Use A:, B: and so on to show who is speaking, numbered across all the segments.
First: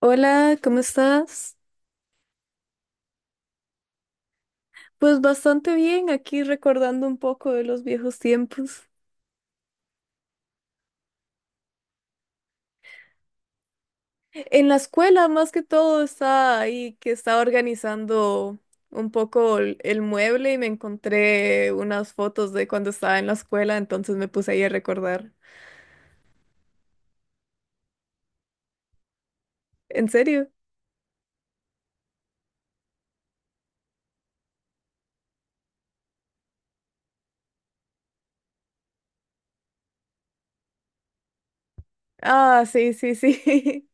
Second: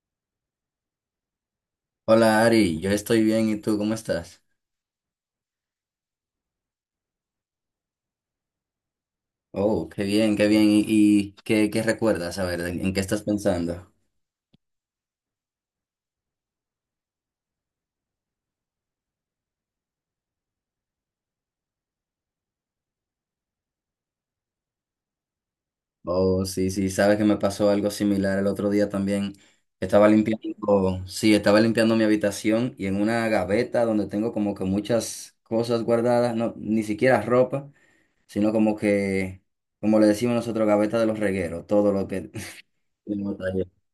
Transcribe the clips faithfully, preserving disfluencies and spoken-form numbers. A: Hola, ¿cómo estás?
B: Hola Ari, yo estoy bien, ¿y tú cómo estás?
A: Pues bastante bien, aquí recordando un poco de los viejos tiempos.
B: Oh, qué bien, qué bien. ¿Y, y qué, qué recuerdas? A ver, ¿en, en qué estás pensando?
A: En la escuela, más que todo, estaba ahí que estaba organizando un poco el, el mueble y me encontré unas fotos de cuando estaba en la escuela, entonces me puse ahí a recordar.
B: Oh, sí, sí, sabes que me pasó algo similar el otro día también.
A: ¿En
B: Estaba
A: serio?
B: limpiando, sí, estaba limpiando mi habitación y en una gaveta donde tengo como que muchas cosas guardadas, no, ni siquiera ropa, sino como que, como le decimos nosotros, gaveta de los regueros, todo lo que...
A: Ah, sí, sí, sí.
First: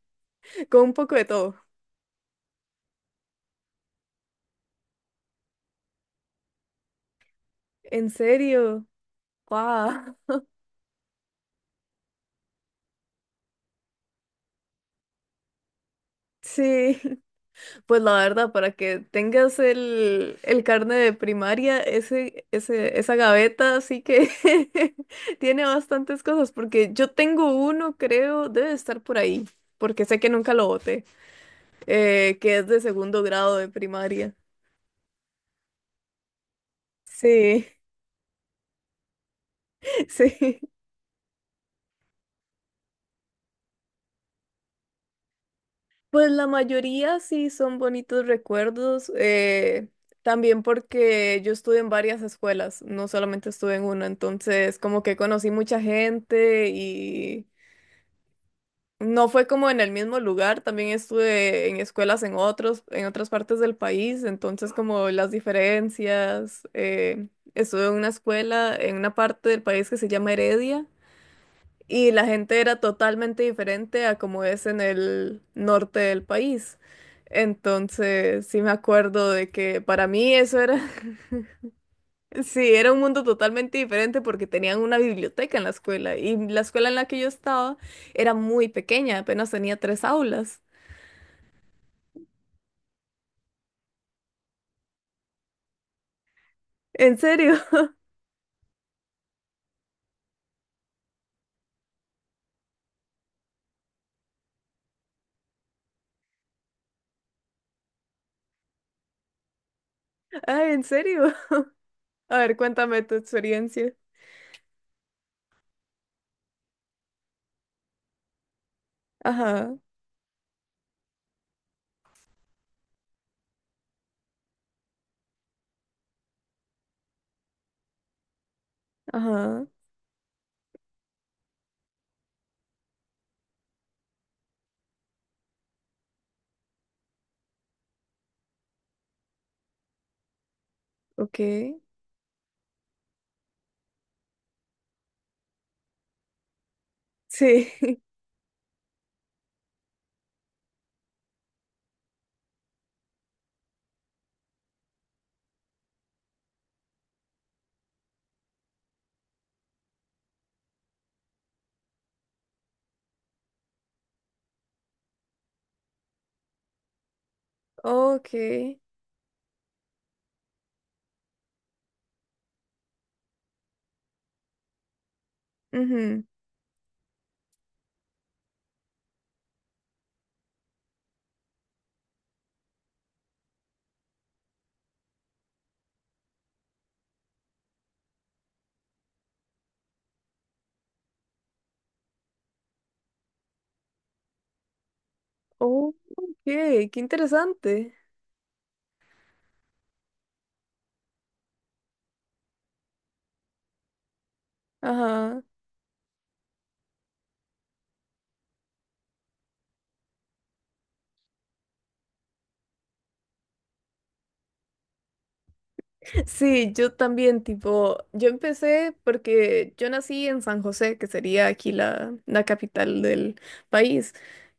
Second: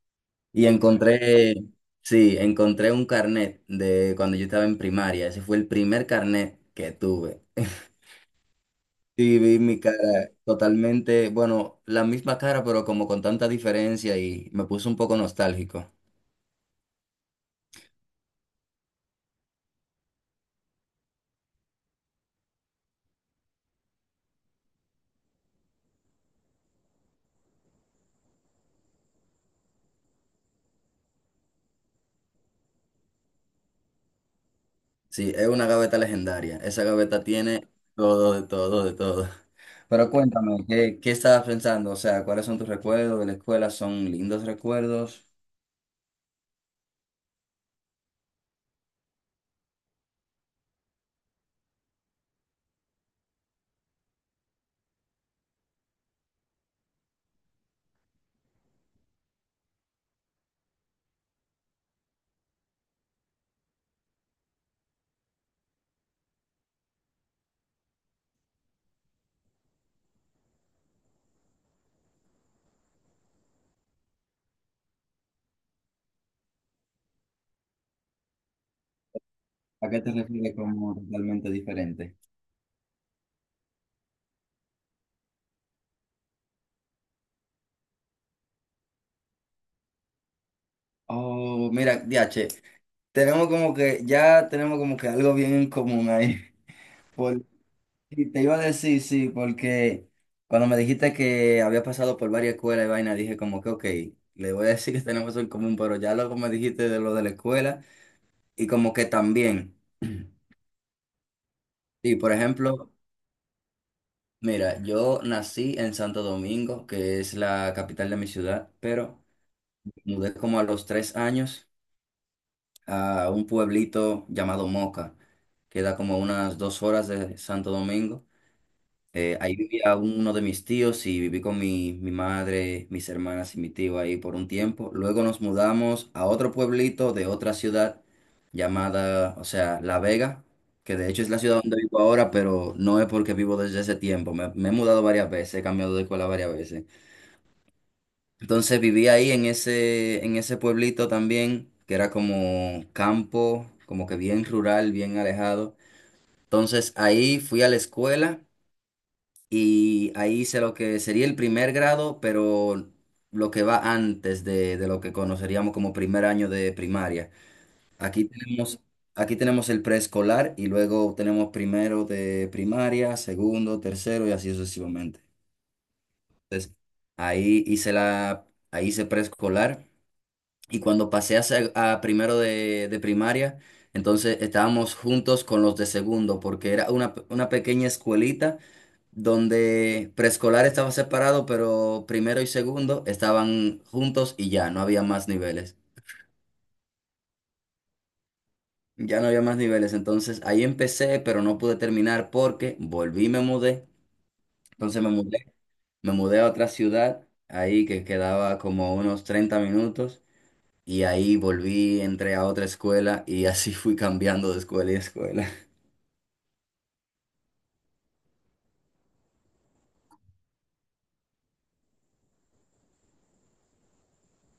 B: Y
A: Con un poco de
B: encontré,
A: todo.
B: sí, encontré un carnet de cuando yo estaba en primaria. Ese fue el primer carnet que tuve.
A: ¿En serio?
B: Y vi mi
A: ¡Wow!
B: cara totalmente, bueno, la misma cara, pero como con tanta diferencia y me puso un poco nostálgico.
A: Sí. Pues la verdad, para que tengas el, el carne de primaria, ese, ese, esa gaveta sí que tiene bastantes cosas, porque yo tengo uno, creo, debe estar por ahí, porque sé que nunca lo boté, eh, que es de segundo grado de primaria.
B: Sí, es una gaveta legendaria. Esa gaveta
A: Sí,
B: tiene todo, de todo, de todo. Pero
A: sí.
B: cuéntame, ¿qué, qué estabas pensando? O sea, ¿cuáles son tus recuerdos de la escuela? ¿Son lindos recuerdos?
A: Pues la mayoría sí son bonitos recuerdos, eh, también porque yo estuve en varias escuelas, no solamente estuve en una, entonces como que conocí mucha gente y... No fue como en el mismo lugar, también estuve en escuelas en otros, en otras partes del país, entonces como las diferencias, eh, estuve en una escuela en una parte del país que se llama Heredia y la gente era totalmente diferente a como es en el norte del país. Entonces, sí me acuerdo de que
B: ¿A qué
A: para
B: te
A: mí
B: refieres
A: eso era,
B: como totalmente diferente?
A: sí, era un mundo totalmente diferente porque tenían una biblioteca en la escuela y la escuela en la que yo estaba era muy pequeña, apenas tenía tres aulas.
B: Oh, mira, Diache. Tenemos como que, ya tenemos como que algo bien en común ahí.
A: ¿En
B: Por-
A: serio?
B: y te iba a decir, sí, porque cuando me dijiste que había pasado por varias escuelas y vaina, dije como que, ok, le voy a decir que tenemos eso en común, pero ya luego me dijiste de lo de la escuela y como que también.
A: Ah, ¿en serio?
B: Y por
A: A ver,
B: ejemplo,
A: cuéntame tu experiencia.
B: mira, yo nací en Santo Domingo, que es la capital de mi ciudad, pero
A: Ajá,
B: mudé como a los tres años a un pueblito llamado Moca, que da como unas dos horas de Santo Domingo. Eh, ahí
A: ajá,
B: vivía uno de mis tíos y viví con mi, mi madre, mis hermanas y mi tío ahí por un tiempo. Luego nos mudamos a otro pueblito de otra ciudad llamada, o sea, La Vega, que de hecho es
A: ok.
B: la ciudad donde vivo ahora, pero no es porque vivo desde ese tiempo. Me, me he mudado varias veces, he cambiado de escuela varias veces.
A: Sí,
B: Entonces viví ahí en ese, en ese pueblito también, que era como campo, como que bien rural, bien alejado. Entonces ahí fui a la escuela y ahí hice lo que sería el primer grado, pero lo que va antes de, de lo que conoceríamos como primer año de primaria. Aquí
A: ok.
B: tenemos, aquí tenemos el preescolar y luego tenemos primero de primaria, segundo, tercero y así sucesivamente.
A: Ujú.
B: Entonces, ahí hice la, ahí hice preescolar y cuando pasé a, seg- a primero de, de primaria, entonces estábamos juntos con los de segundo porque era una, una pequeña escuelita donde preescolar estaba separado, pero primero y segundo estaban juntos y ya, no había más niveles.
A: Oh, ok, qué interesante.
B: Ya no había más niveles, entonces ahí empecé, pero no pude terminar porque volví y me mudé. Entonces me
A: Ajá.
B: mudé, me mudé a otra ciudad, ahí que quedaba como unos treinta minutos, y ahí volví, entré a otra escuela y así fui cambiando de escuela y escuela.
A: Sí, yo también, tipo, yo empecé porque yo nací en San José, que sería aquí la, la capital del país.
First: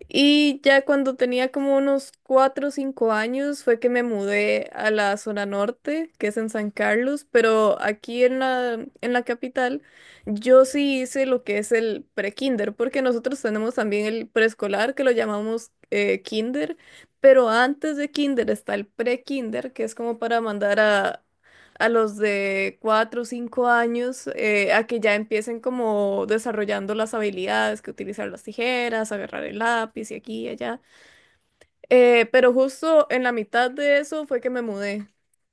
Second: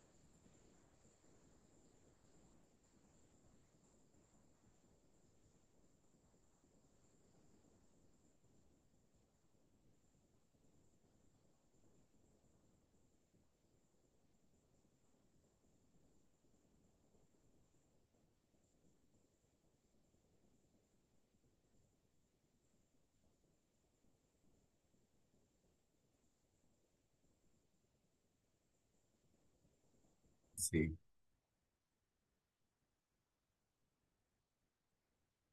A: Y ya cuando tenía como unos cuatro o cinco años fue que me mudé a la zona norte, que es en San Carlos, pero aquí en la, en la capital yo sí hice lo que es el pre-kinder, porque nosotros tenemos también el preescolar, que lo llamamos eh, kinder. Pero antes de kinder está el pre-kinder, que es como para mandar a, a los de cuatro o cinco años eh, a que ya empiecen como desarrollando las habilidades, que utilizar las tijeras, agarrar el lápiz y aquí y allá.
B: Sí,
A: Eh, pero justo en la mitad de eso fue que me mudé.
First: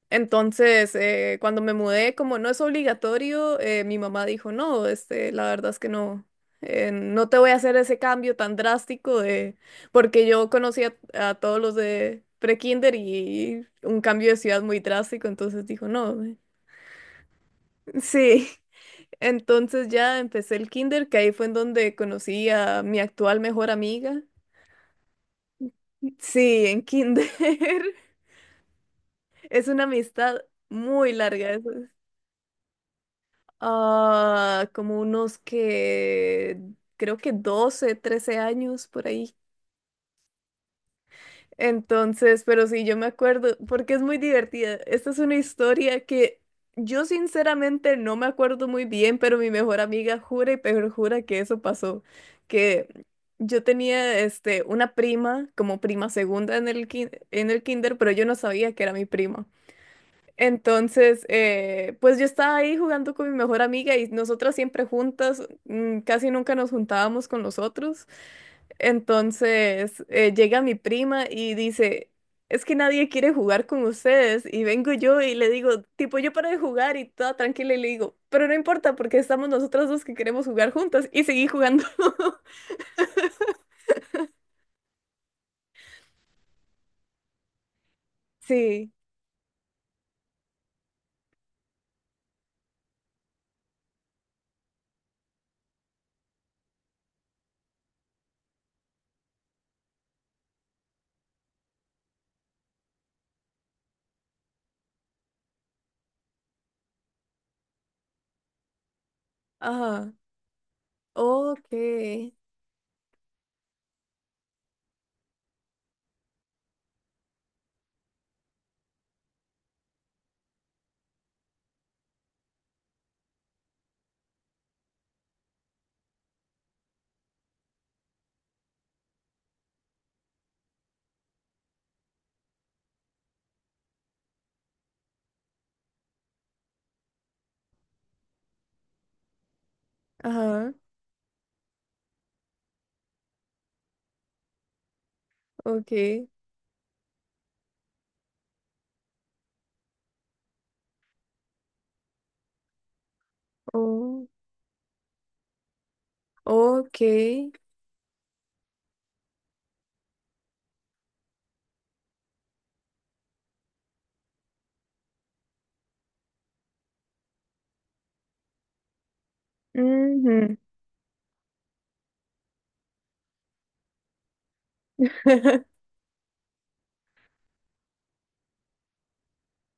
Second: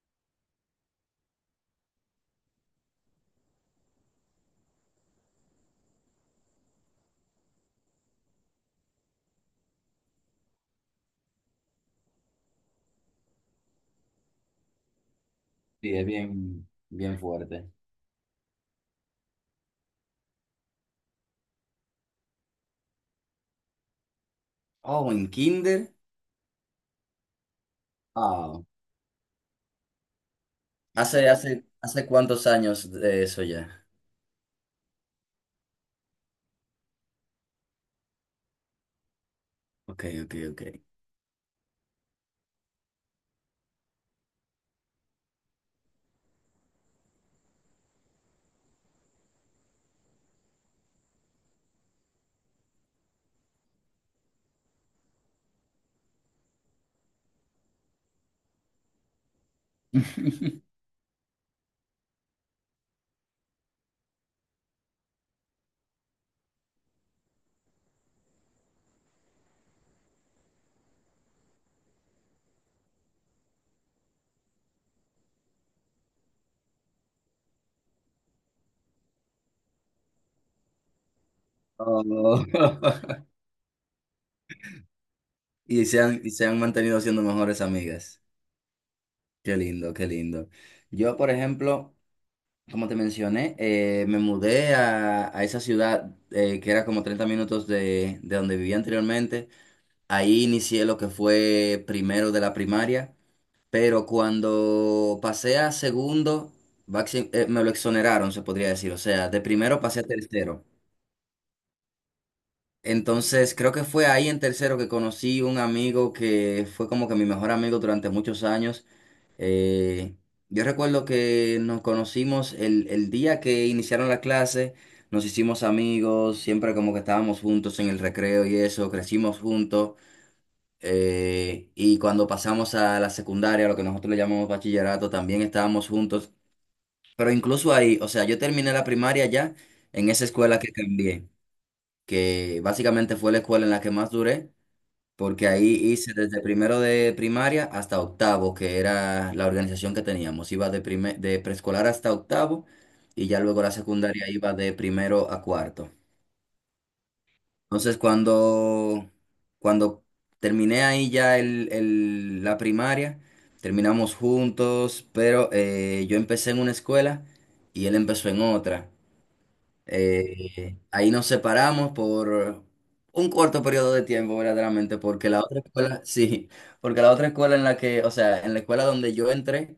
A: Entonces, eh, cuando me mudé, como no es obligatorio, eh, mi mamá dijo, no, este, la verdad es que no. Eh, no te voy a hacer ese cambio tan drástico de, porque yo conocía a a todos los de pre-kinder y un cambio de ciudad muy drástico, entonces dijo,
B: sí, es
A: no,
B: bien, bien fuerte.
A: sí, entonces ya empecé el kinder, que ahí fue en donde conocí a mi actual mejor amiga.
B: Oh, en kinder.
A: Sí, en kinder.
B: Ah,
A: Es una amistad muy
B: ¿Hace,
A: larga. es-
B: hace, hace cuántos años de eso ya?
A: Ah, como unos que creo que doce, trece años por ahí.
B: Ok, ok, ok.
A: Entonces, pero sí, yo me acuerdo, porque es muy divertida. Esta es una historia que yo sinceramente no me acuerdo muy bien, pero mi mejor amiga jura y perjura que eso pasó, que yo tenía este, una prima como prima segunda en el, kin- en el kinder, pero yo no sabía que era mi prima. Entonces, eh, pues yo estaba ahí jugando con mi mejor amiga y nosotras siempre juntas, mm, casi nunca nos juntábamos con los otros. Entonces, eh, llega mi prima y dice, es que nadie quiere jugar con ustedes. Y vengo yo y le digo, tipo, yo para de jugar y toda tranquila y le digo, pero no importa porque estamos nosotras dos que queremos jugar juntas y seguí jugando.
B: Oh. Y se han, y se han mantenido siendo mejores amigas.
A: Sí,
B: Qué lindo, qué lindo. Yo, por ejemplo, como te mencioné, eh, me mudé a, a esa ciudad eh, que era como treinta minutos de, de donde vivía anteriormente. Ahí inicié lo que fue primero de la primaria, pero cuando pasé a segundo, baxi- eh, me lo exoneraron, se podría decir. O sea, de primero pasé a
A: ajá,
B: tercero.
A: ok,
B: Entonces, creo que fue ahí en tercero que conocí un amigo que fue como que mi mejor amigo durante muchos años. Eh, yo recuerdo que nos conocimos el, el día que iniciaron la clase, nos hicimos amigos, siempre como que estábamos juntos en el recreo y eso, crecimos juntos. Eh, y cuando pasamos a la secundaria, lo que nosotros le llamamos bachillerato, también estábamos juntos. Pero incluso ahí, o sea, yo terminé la primaria ya en esa escuela que
A: ajá,
B: cambié, que básicamente fue la escuela en la que más duré porque ahí hice
A: ok,
B: desde primero de primaria hasta octavo, que era la organización que teníamos. Iba de, prime- de preescolar hasta octavo y ya luego la secundaria
A: oh,
B: iba de primero a cuarto.
A: ok.
B: Entonces, cuando, cuando terminé ahí ya el, el- la primaria, terminamos juntos, pero eh, yo empecé en una escuela y él empezó en otra.
A: Ujú.
B: Eh, ahí nos separamos por un corto periodo de tiempo, verdaderamente, porque la otra escuela, sí, porque la otra escuela en la que, o sea, en la escuela donde yo entré,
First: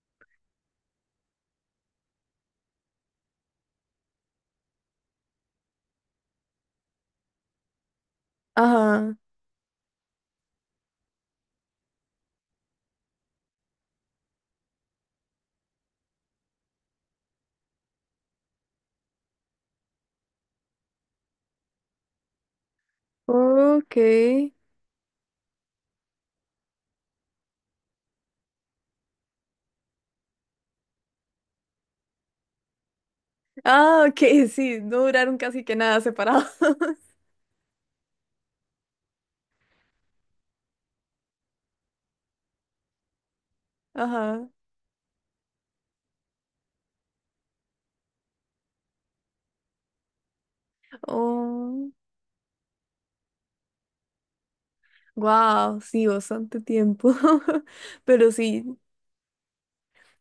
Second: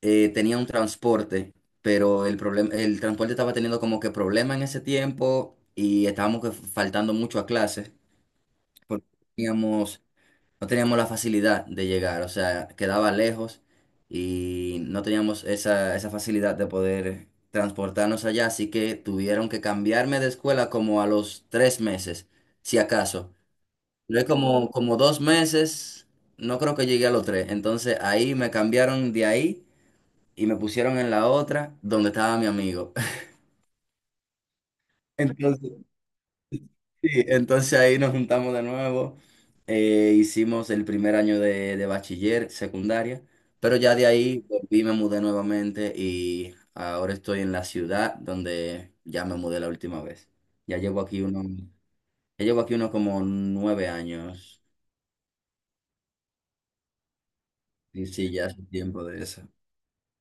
B: eh, tenía un transporte, pero el problema, el transporte estaba teniendo como que problema en ese tiempo y estábamos que faltando mucho a clases, porque
A: Ajá.
B: teníamos no teníamos la facilidad de llegar, o sea, quedaba lejos y no teníamos esa, esa facilidad de poder transportarnos allá, así que tuvieron que cambiarme de escuela como a los tres meses, si acaso.
A: Ok.
B: Luego como, como dos meses, no creo que llegué a los tres, entonces ahí me cambiaron de ahí y me pusieron en la otra donde estaba mi amigo.
A: Ah, ok, sí, no duraron casi
B: entonces
A: que nada separados.
B: Sí, entonces ahí nos juntamos de nuevo, eh, hicimos el primer año de, de bachiller, secundaria, pero ya de ahí
A: Ajá.
B: volví, me mudé nuevamente y ahora estoy en la ciudad donde ya me mudé la última vez. Ya llevo aquí uno,
A: Oh,
B: ya llevo aquí unos como nueve años
A: wow, sí, bastante tiempo.
B: y sí,
A: Pero
B: ya hace
A: sí,
B: tiempo de eso.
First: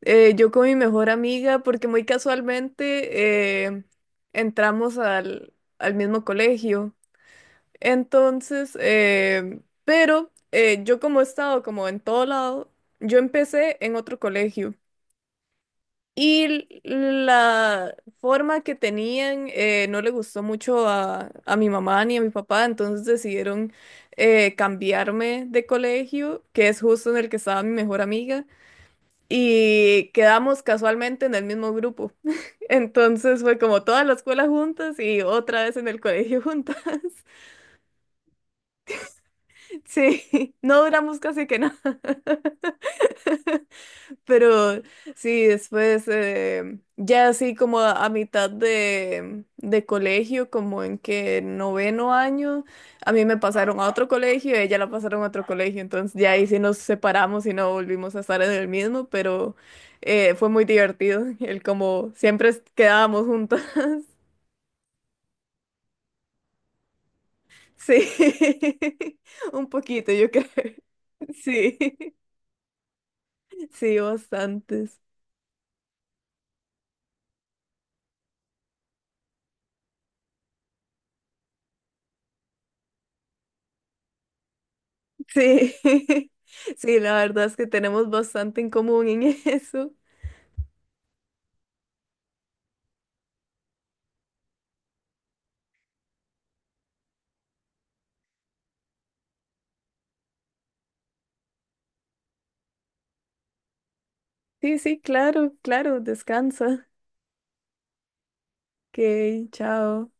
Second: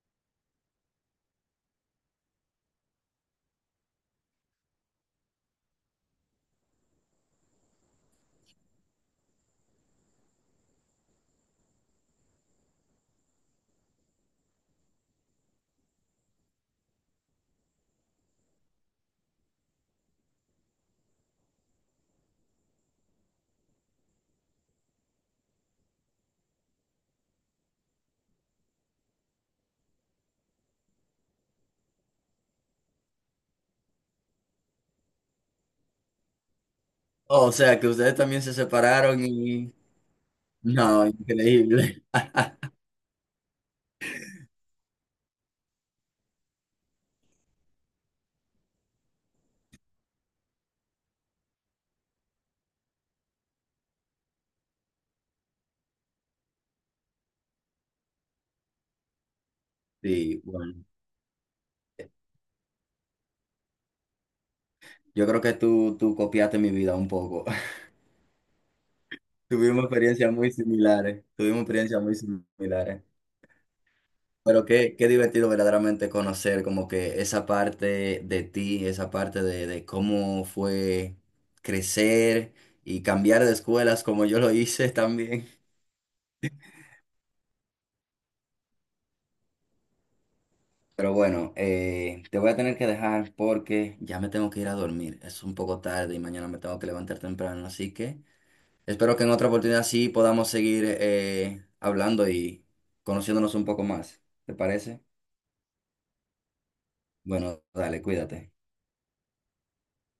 A: eh, yo con mi mejor amiga, porque muy casualmente eh, entramos al, al mismo colegio. Entonces, eh, pero eh, yo como he estado como en todo lado, yo empecé en otro colegio. Y la forma que tenían eh, no le gustó mucho a, a mi mamá ni a mi papá, entonces decidieron eh, cambiarme de colegio, que es justo en el que estaba mi mejor amiga, y quedamos casualmente en el mismo grupo. Entonces fue como toda la escuela juntas y otra vez en el colegio juntas.
B: Oh, o sea que ustedes también se separaron y...
A: Sí, no
B: No,
A: duramos casi que nada.
B: increíble.
A: Pero sí, después, eh, ya así como a, a mitad de, de colegio, como en que noveno año, a mí me pasaron a otro colegio, y a ella la pasaron a otro colegio, entonces ya ahí sí nos separamos y no volvimos a estar en el mismo, pero eh,
B: Sí,
A: fue muy
B: bueno,
A: divertido, el como siempre es- quedábamos juntas.
B: yo creo que tú, tú copiaste mi vida un poco.
A: Sí, un
B: Tuvimos
A: poquito, yo
B: experiencias
A: creo.
B: muy similares, tuvimos
A: Sí,
B: experiencias muy similares.
A: sí,
B: Pero
A: bastante.
B: qué, qué divertido verdaderamente conocer como que esa parte de ti, esa parte de, de cómo fue crecer y cambiar de escuelas como yo lo hice también.
A: Sí, sí, la verdad es que tenemos bastante en común en eso.
B: Pero bueno, eh, te voy a tener que dejar porque ya me tengo que ir a dormir. Es un poco tarde y mañana me tengo que levantar temprano. Así que espero que en otra oportunidad sí podamos seguir eh, hablando y conociéndonos un poco más. ¿Te
A: Sí, sí,
B: parece?
A: claro, claro, descansa.
B: Bueno, dale, cuídate.
A: Ok, chao.